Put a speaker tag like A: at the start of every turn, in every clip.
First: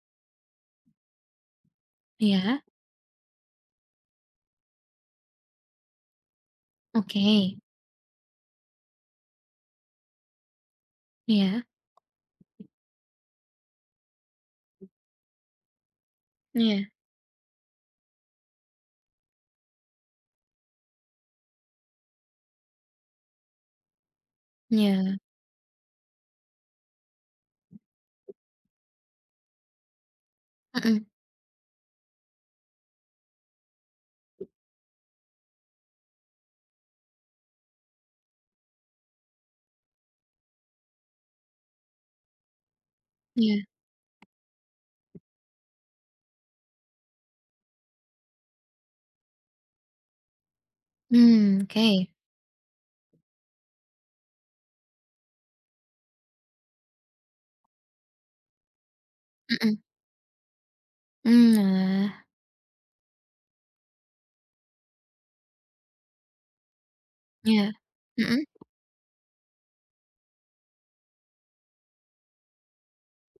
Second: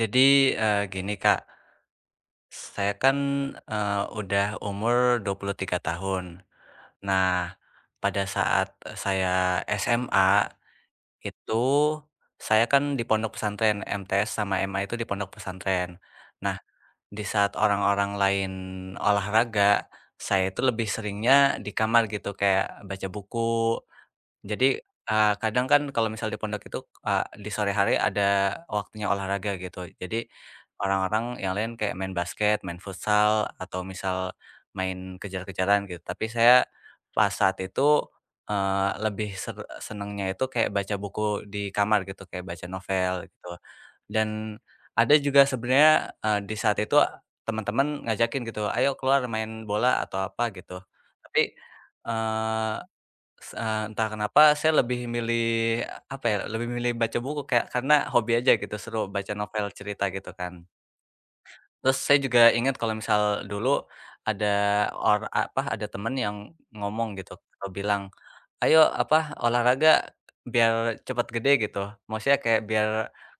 A: Jadi, gini Kak,
B: Iya,
A: saya kan, udah umur 23 tahun.
B: oke.
A: Nah, pada saat saya SMA itu,
B: Iya,
A: saya kan di pondok pesantren, MTs sama MA itu di pondok pesantren. Nah,
B: iya,
A: di saat orang-orang lain olahraga, saya itu lebih seringnya di kamar gitu, kayak baca buku. Jadi,
B: iya,
A: kadang kan kalau misal di pondok itu, di sore hari ada waktunya olahraga gitu. Jadi
B: mhm,
A: orang-orang yang lain kayak main basket, main futsal, atau misal main kejar-kejaran gitu. Tapi saya pas saat itu, eee, lebih ser senengnya itu kayak baca buku di kamar gitu, kayak baca novel gitu.
B: iya,
A: Dan ada juga sebenarnya, di saat itu teman-teman ngajakin gitu, "Ayo keluar main bola atau apa," gitu. Tapi,
B: hmm, oke,
A: eee entah kenapa saya lebih milih, apa ya, lebih milih baca buku kayak karena hobi aja gitu, seru baca novel
B: mhm,
A: cerita gitu kan.
B: mmm,
A: Terus saya
B: oalah,
A: juga ingat kalau misal dulu ada, ada temen yang ngomong gitu atau
B: iya,
A: bilang,
B: mhm,
A: "Ayo apa, olahraga biar cepet gede," gitu. Maksudnya kayak biar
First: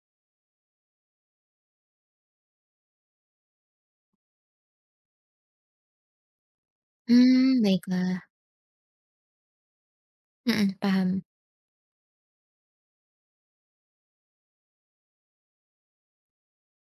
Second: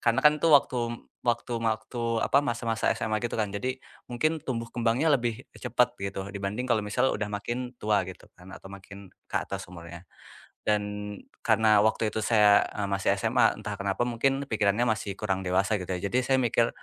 A: karena kan tuh waktu waktu waktu apa, masa-masa SMA gitu kan, jadi mungkin tumbuh kembangnya lebih cepet gitu dibanding kalau misal udah
B: mmm,
A: makin tua
B: baiklah,
A: gitu kan atau makin ke atas umurnya.
B: mhm,
A: Dan
B: paham,
A: karena waktu itu saya, masih SMA, entah kenapa mungkin pikirannya masih kurang dewasa gitu ya. Jadi saya mikir,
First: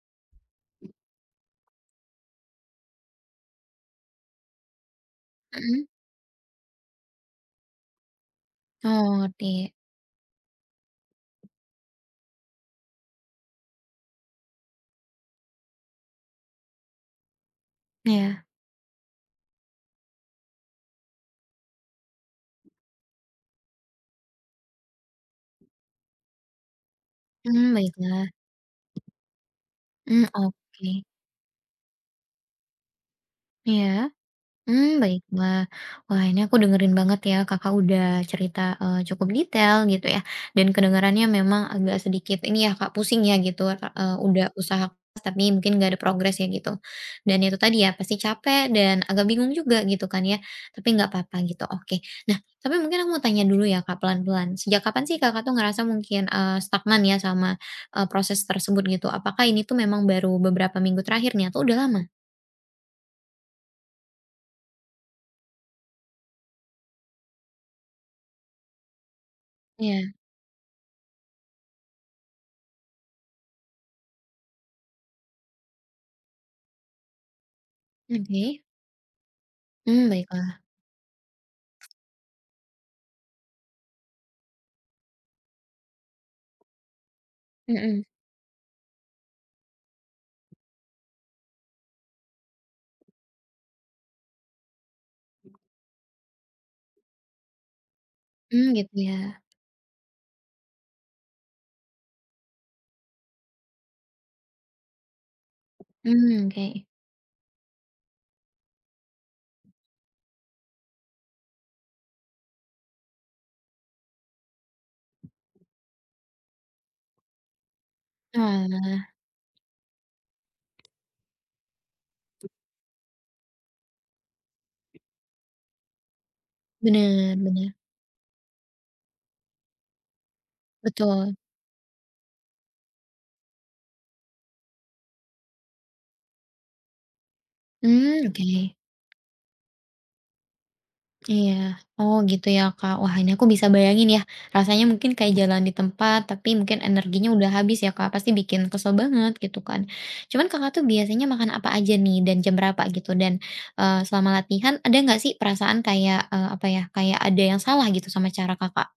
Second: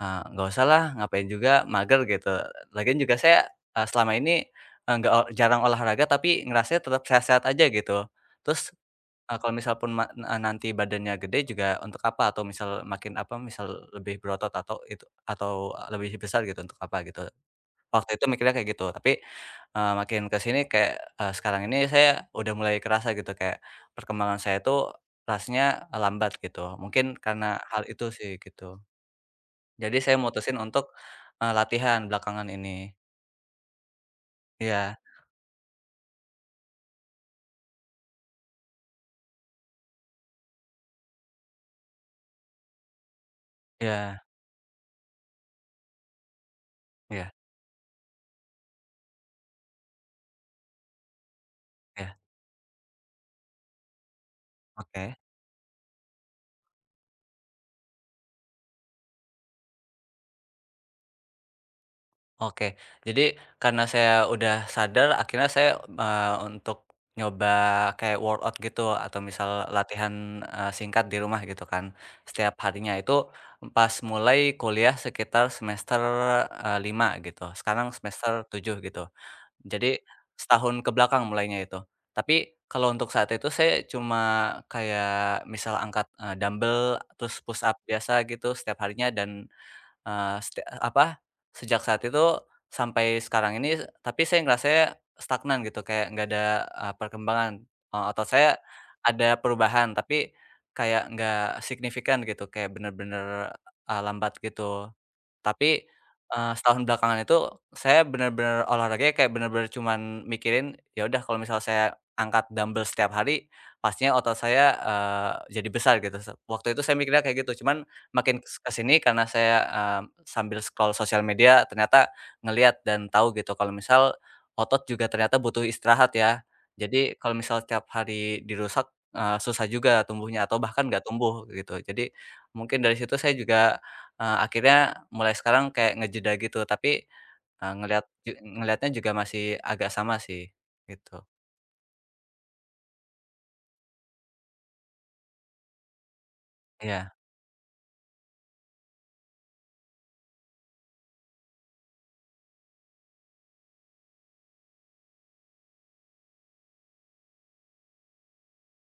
A: "Nggak usah lah, ngapain juga, mager," gitu. Lagian juga saya, selama ini, eee, nggak ol jarang
B: mhm,
A: olahraga tapi ngerasa tetap sehat-sehat aja gitu. Terus,
B: oh ngerti,
A: kalau misal pun nanti badannya gede juga untuk apa atau misal makin apa, misal lebih berotot atau itu atau lebih besar gitu, untuk apa gitu. Waktu itu
B: iya,
A: mikirnya kayak gitu, tapi makin ke sini kayak, sekarang ini saya udah mulai kerasa gitu kayak perkembangan saya itu rasanya lambat gitu, mungkin karena
B: hmm,
A: hal itu
B: baiklah,
A: sih gitu. Jadi saya
B: hmm,
A: mutusin untuk,
B: oke,
A: latihan belakangan ini.
B: iya.
A: Iya
B: Mmm, baiklah. Wah, ini aku dengerin banget ya, Kakak udah cerita, cukup detail gitu ya, dan kedengarannya memang agak sedikit ini ya Kak, pusing ya gitu,
A: iya
B: udah usaha keras tapi mungkin gak ada progres ya gitu.
A: iya
B: Dan itu tadi ya, pasti capek dan agak bingung juga gitu kan ya, tapi nggak apa-apa gitu, oke.
A: iya,
B: Nah, tapi mungkin aku mau tanya dulu ya Kak, pelan-pelan, sejak kapan sih
A: oke.
B: Kakak tuh ngerasa mungkin, stagnan ya sama, proses tersebut gitu? Apakah ini tuh memang baru beberapa minggu terakhir nih atau udah lama?
A: Oke, jadi karena saya udah sadar akhirnya saya, untuk nyoba kayak workout gitu atau misal
B: Ya,
A: latihan, singkat di rumah gitu kan setiap harinya. Itu pas mulai kuliah sekitar semester, 5 gitu, sekarang semester
B: oke.
A: tujuh gitu. Jadi
B: Hmm, baiklah.
A: setahun ke belakang mulainya itu. Tapi kalau untuk saat itu saya cuma kayak misal angkat, dumbbell terus push up
B: Mhm,
A: biasa gitu setiap harinya. Dan Eee, seti apa, sejak saat itu sampai sekarang ini, tapi saya ngerasanya stagnan gitu, kayak nggak ada, perkembangan. Otot saya
B: mmm, gitu ya,
A: ada perubahan, tapi kayak nggak signifikan gitu, kayak bener-bener, lambat gitu. Tapi,
B: mmm, oke.
A: setahun belakangan itu saya benar-benar olahraganya kayak benar-benar cuman mikirin, ya udah kalau misal saya angkat dumbbell setiap hari, pastinya otot saya, jadi besar gitu. Waktu itu saya mikirnya kayak gitu, cuman makin ke
B: Oalah,
A: karena saya, sambil scroll sosial media ternyata ngelihat dan tahu gitu kalau misal otot juga ternyata butuh istirahat ya. Jadi kalau
B: bener
A: misal
B: bener,
A: setiap hari dirusak, susah juga tumbuhnya atau bahkan nggak
B: betul,
A: tumbuh gitu. Jadi mungkin dari situ saya juga akhirnya mulai sekarang kayak ngejeda gitu, tapi, eee, ngelihat
B: mmm,
A: ju
B: oke,
A: ngelihatnya juga masih agak sama sih, gitu.
B: iya, oh gitu ya Kak, wah ini aku bisa bayangin ya, rasanya mungkin kayak jalan di tempat tapi mungkin
A: Iya,
B: energinya udah habis ya Kak, pasti bikin kesel banget gitu kan. Cuman Kakak tuh biasanya makan apa aja nih dan jam berapa gitu? Dan, selama latihan ada nggak sih perasaan kayak, apa ya, kayak ada yang salah gitu sama cara Kakak?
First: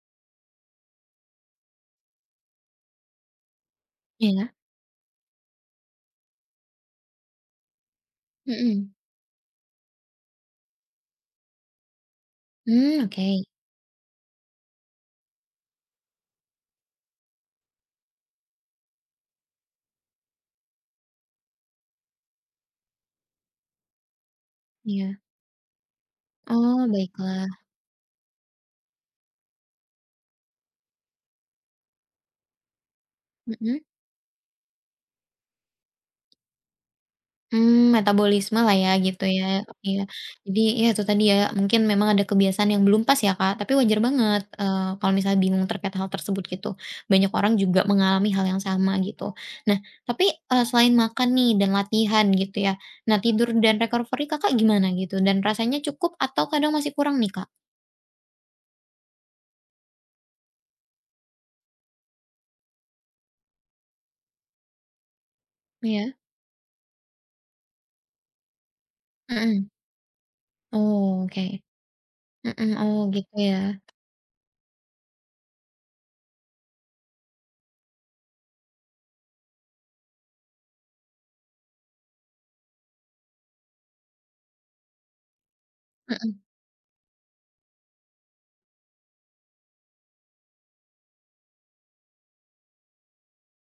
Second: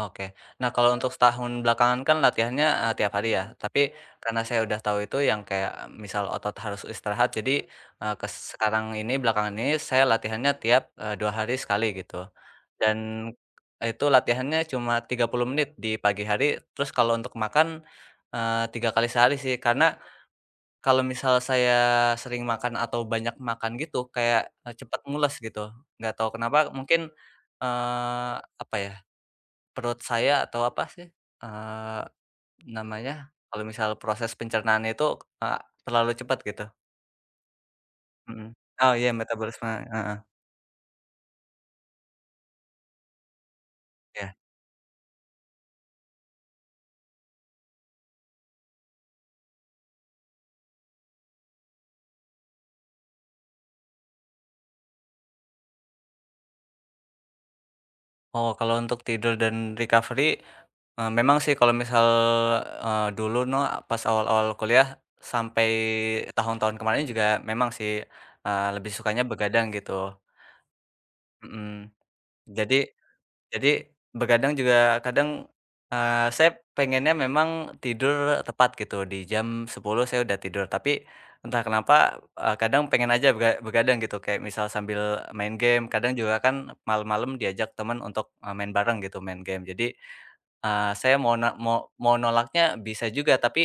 A: oke. Nah, kalau untuk setahun belakangan kan latihannya, tiap hari ya, tapi karena
B: Iya,
A: saya udah tahu itu yang kayak eh, misal otot harus istirahat, jadi, eee, kes sekarang
B: mhm,
A: ini belakangan ini saya latihannya tiap, 2 hari sekali gitu. Dan
B: mmm, oke,
A: itu latihannya cuma 30 menit di pagi hari, terus kalau untuk makan, 3 kali sehari sih, karena kalau misal saya sering makan atau banyak makan gitu, kayak, cepat
B: iya,
A: mules gitu. Nggak tahu kenapa
B: oh
A: mungkin,
B: baiklah,
A: eee, apa ya, perut saya atau apa sih, eee, namanya, kalau
B: mhm.
A: misal proses pencernaan itu, eee, terlalu cepat gitu.
B: Mmm,
A: Mhm.
B: metabolisme lah ya
A: Oh iya
B: gitu ya,
A: metabolisme,
B: iya.
A: heeh,
B: Jadi ya itu tadi ya, mungkin memang ada kebiasaan yang belum pas ya, Kak, tapi wajar
A: iya.
B: banget, kalau misalnya bingung terkait hal tersebut gitu. Banyak orang juga mengalami hal yang sama gitu. Nah, tapi, selain makan nih dan latihan gitu ya, nah tidur dan recovery Kakak gimana gitu? Dan rasanya cukup atau kadang masih kurang nih, Kak?
A: Oh, kalau untuk tidur dan recovery, memang sih kalau misal, eee, dulu no pas awal-awal kuliah sampai
B: Iya,
A: tahun-tahun kemarin juga memang sih, lebih sukanya
B: mhm.
A: begadang gitu.
B: Oh, oke.
A: Mhm,
B: Mhm,
A: jadi
B: oh gitu ya.
A: jadi begadang juga kadang, saya pengennya memang tidur tepat gitu di jam 10 saya udah tidur tapi entah kenapa, kadang pengen aja begadang gitu kayak misal sambil main game. Kadang
B: Mhm,
A: juga kan malam-malam diajak teman untuk, main bareng gitu main game. Jadi, eee, saya mau na mau mau nolaknya bisa juga tapi,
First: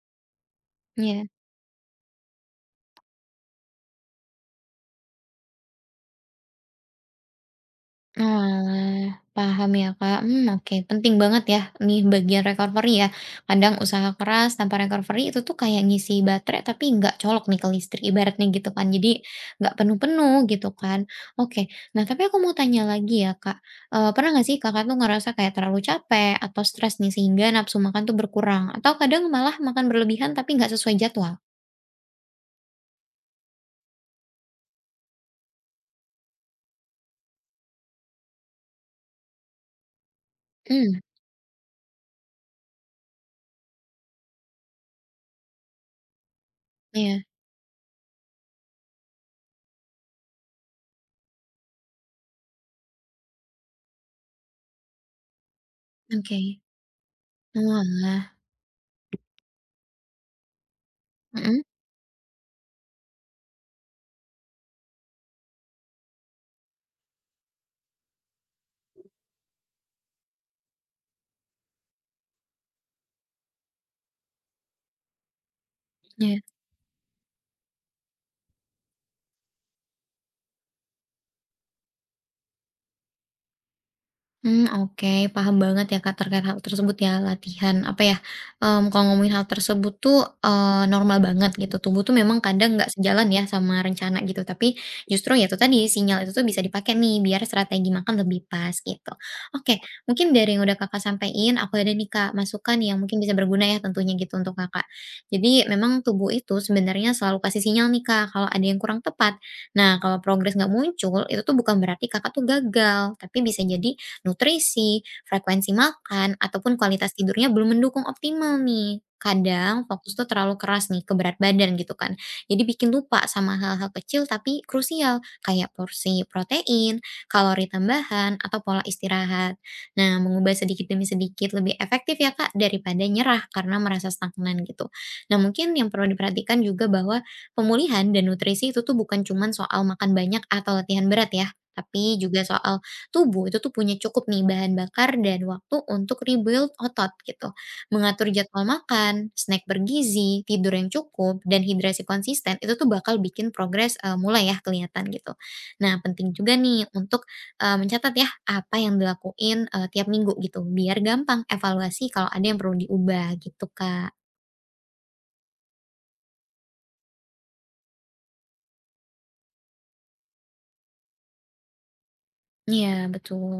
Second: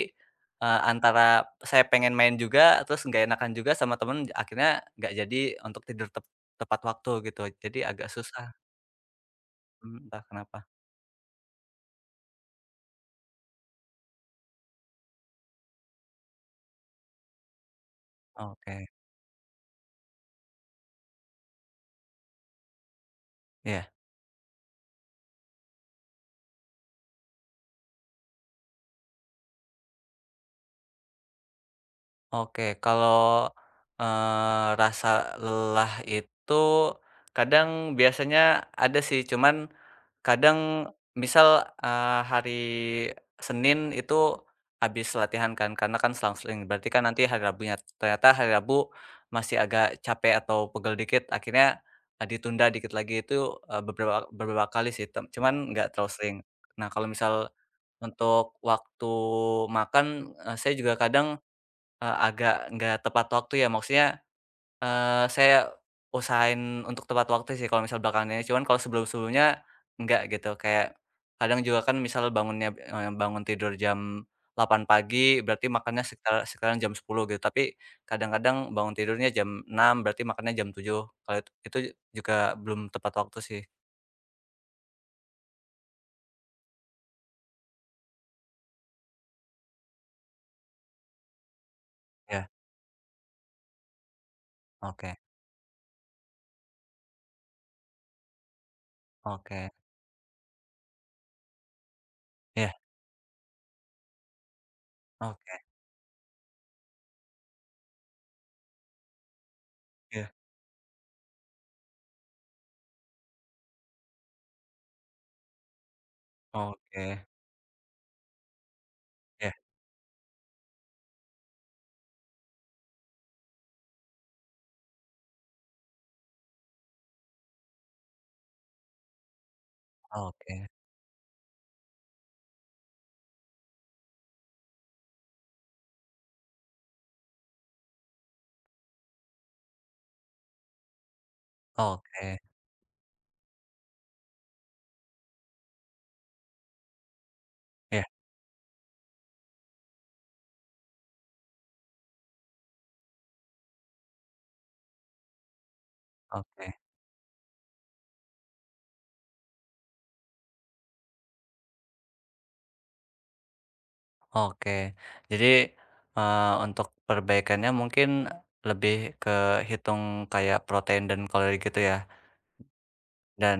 B: iya.
A: antara saya pengen main juga terus nggak enakan juga sama temen, akhirnya nggak jadi untuk tidur tepat waktu gitu, jadi agak susah.
B: Oalah, paham ya
A: Mmm,
B: Kak,
A: entah
B: mmm,
A: kenapa.
B: oke, penting banget ya nih bagian recovery ya, kadang usaha keras tanpa recovery itu tuh kayak ngisi baterai tapi nggak colok nih ke listrik ibaratnya gitu
A: Oke,
B: kan, jadi nggak penuh-penuh gitu kan. Oke, nah tapi aku mau tanya lagi ya Kak,
A: iya.
B: pernah nggak sih Kakak tuh ngerasa kayak terlalu capek atau stres nih sehingga nafsu makan tuh berkurang atau kadang malah makan berlebihan tapi nggak sesuai jadwal?
A: Oke, kalau, rasa lelah itu kadang biasanya ada sih, cuman kadang
B: Hmm,
A: misal, hari Senin itu habis latihan kan, karena kan selang-seling, berarti kan
B: iya,
A: nanti hari Rabunya. Ternyata hari Rabu masih agak capek atau pegel dikit, akhirnya, ditunda dikit lagi itu, eee, beberapa beberapa kali sih, cuman nggak terlalu sering.
B: oke.
A: Nah, kalau misal
B: Oalah,
A: untuk waktu makan, saya juga kadang,
B: mhm,
A: agak nggak tepat waktu ya, maksudnya, saya usahain untuk tepat waktu sih kalau misal belakangan, cuman kalau sebelum-sebelumnya nggak gitu. Kayak kadang juga kan misal bangunnya bangun tidur jam 8 pagi, berarti makannya
B: iya.
A: sekarang jam sepuluh gitu, tapi kadang-kadang bangun tidurnya jam 6 berarti makannya jam 7. Kalau itu, juga belum tepat waktu sih.
B: Hmm, oke, paham banget ya, Kak, terkait hal tersebut ya, latihan apa ya, mmm, kalau ngomongin hal tersebut tuh, normal banget gitu. Tubuh tuh memang
A: Ya,
B: kadang nggak sejalan ya sama rencana gitu, tapi
A: oke,
B: justru ya itu tadi, sinyal itu tuh bisa dipakai nih biar strategi makan lebih pas gitu.
A: oke.
B: Oke, mungkin dari yang udah Kakak sampein, aku ada nih, Kak,
A: Ya,
B: masukan yang mungkin bisa berguna ya tentunya gitu untuk Kakak.
A: oke,
B: Jadi memang tubuh itu sebenarnya selalu kasih sinyal nih, Kak, kalau ada yang kurang tepat. Nah, kalau
A: ya,
B: progres nggak muncul, itu tuh bukan berarti Kakak tuh gagal, tapi bisa jadi nutrisi, frekuensi makan, ataupun
A: oke.
B: kualitas tidurnya belum mendukung optimal nih. Kadang fokus tuh terlalu keras nih ke berat badan gitu kan. Jadi bikin lupa sama hal-hal kecil tapi krusial kayak porsi protein, kalori tambahan, atau pola istirahat. Nah, mengubah
A: Oke,
B: sedikit demi sedikit lebih efektif ya Kak daripada nyerah karena merasa stagnan gitu. Nah, mungkin yang perlu diperhatikan juga bahwa pemulihan dan nutrisi itu tuh bukan cuman soal makan banyak atau latihan berat ya, tapi
A: oke,
B: juga soal tubuh itu tuh punya cukup nih bahan bakar dan waktu untuk rebuild otot gitu.
A: ya,
B: Mengatur jadwal makan, snack bergizi, tidur yang cukup, dan hidrasi konsisten itu tuh bakal bikin progres mulai ya kelihatan gitu. Nah penting juga
A: oke,
B: nih untuk mencatat ya apa yang dilakuin tiap minggu gitu biar gampang evaluasi kalau ada yang perlu diubah gitu kak.
A: oke. Jadi, untuk perbaikannya mungkin lebih ke hitung kayak protein dan kalori gitu ya,
B: Iya betul.
A: dan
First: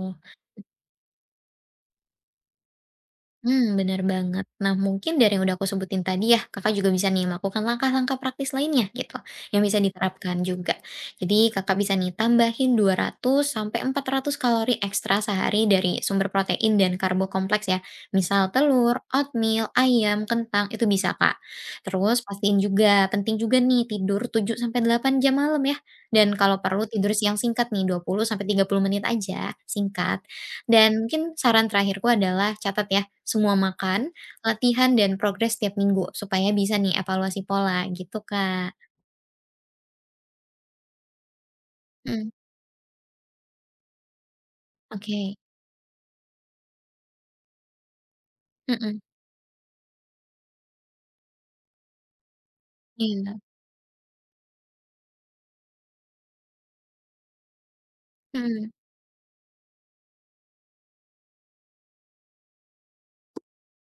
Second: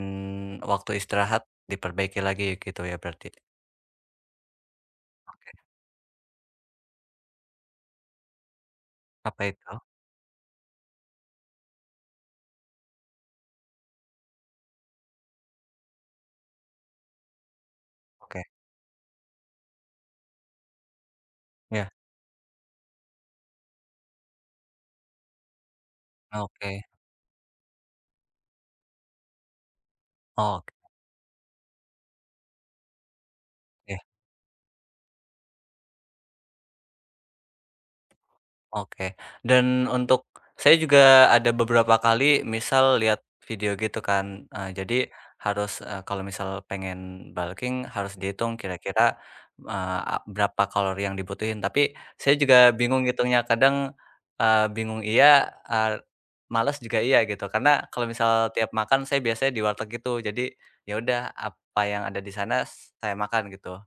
A: waktu istirahat diperbaiki lagi gitu ya berarti?
B: Hmm, benar banget. Nah, mungkin dari yang
A: Oke,
B: udah aku sebutin tadi ya, Kakak juga bisa nih melakukan langkah-langkah praktis lainnya gitu,
A: apa
B: yang
A: itu?
B: bisa diterapkan juga. Jadi Kakak bisa nih tambahin 200 sampai 400 kalori ekstra sehari dari sumber protein dan karbo kompleks ya.
A: Oke.
B: Misal telur, oatmeal, ayam, kentang, itu bisa, Kak.
A: Ya,
B: Terus pastiin juga, penting juga nih tidur 7 sampai 8 jam malam ya. Dan kalau perlu
A: oke,
B: tidur siang singkat nih, 20 sampai 30 menit aja, singkat.
A: oke.
B: Dan mungkin saran terakhirku adalah catat ya, semua makan, latihan, dan progres tiap minggu, supaya bisa nih evaluasi pola, gitu, Kak.
A: Oke, dan untuk saya juga ada beberapa
B: Mhm,
A: kali misal lihat video gitu kan, jadi
B: oke.
A: harus, kalau misal pengen bulking harus dihitung
B: Mhm,
A: kira-kira, eee, a berapa kalori yang dibutuhin. Tapi saya juga bingung
B: iya,
A: ngitungnya, kadang, bingung iya, males juga iya gitu. Karena kalau misal
B: mhm.
A: tiap makan saya biasanya di warteg gitu, jadi ya udah apa yang ada di sana saya makan gitu.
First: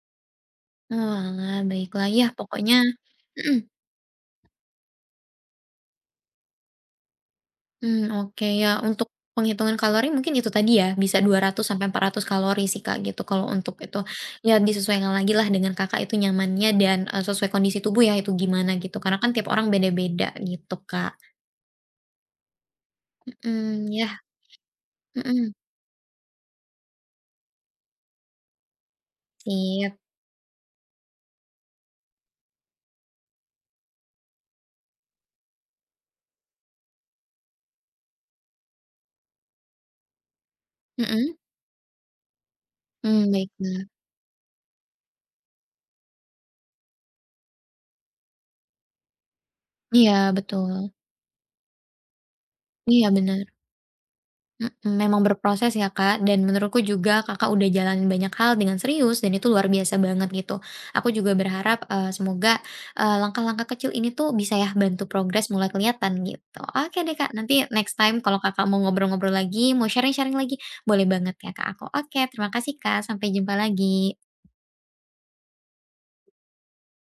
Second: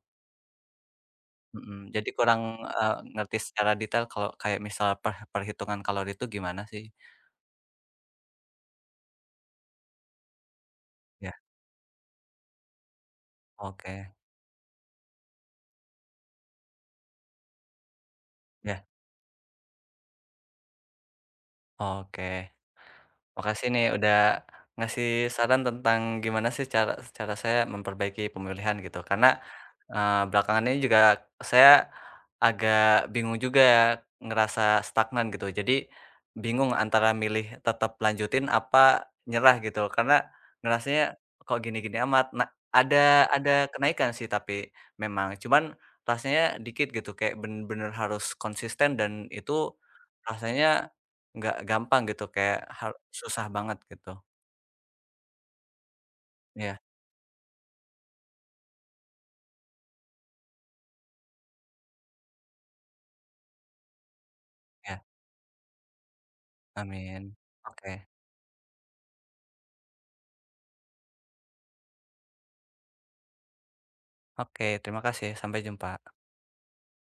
B: Oalah,
A: Mhm,
B: baiklah.
A: jadi
B: Yah,
A: kurang,
B: pokoknya
A: ngerti
B: mhm,
A: secara detail kalau kayak misal perhitungan kalori itu gimana sih?
B: mmm, oke, ya, untuk penghitungan kalori mungkin itu tadi ya, bisa
A: Ya,
B: 200 sampai 400 kalori sih, Kak, gitu, kalau untuk itu.
A: oke,
B: Ya, disesuaikan lagi lah dengan Kakak itu nyamannya dan, sesuai kondisi tubuh ya, itu gimana,
A: ya,
B: gitu. Karena kan tiap orang beda-beda, gitu, Kak.
A: oke. Makasih nih
B: Mhm, yah
A: udah ngasih
B: mhm,
A: saran tentang gimana sih cara cara saya memperbaiki pemilihan gitu, karena
B: sip.
A: Belakangan ini juga saya agak bingung juga ya, ngerasa stagnan gitu. Jadi bingung antara milih tetap lanjutin apa nyerah gitu, karena ngerasanya
B: Mhm,
A: kok gini-gini amat. Nah,
B: mmm,
A: ada ada
B: baiklah.
A: kenaikan sih tapi memang, cuman rasanya dikit gitu, kayak bener-bener harus konsisten dan itu
B: Iya betul,
A: rasanya nggak gampang gitu, kayak
B: iya bener,
A: susah banget gitu.
B: mhm, memang berproses ya Kak, dan menurutku
A: Ya,
B: juga Kakak udah jalanin banyak hal dengan serius dan itu luar biasa banget gitu. Aku juga berharap, semoga, langkah-langkah kecil ini tuh bisa ya
A: ya.
B: bantu progres mulai kelihatan gitu. Oke deh Kak,
A: Amin.
B: nanti next
A: Oke,
B: time kalau Kakak mau ngobrol-ngobrol lagi, mau sharing-sharing lagi, boleh banget ya kak aku. Oke terima kasih Kak, sampai jumpa lagi.
A: oke, terima kasih, sampai jumpa.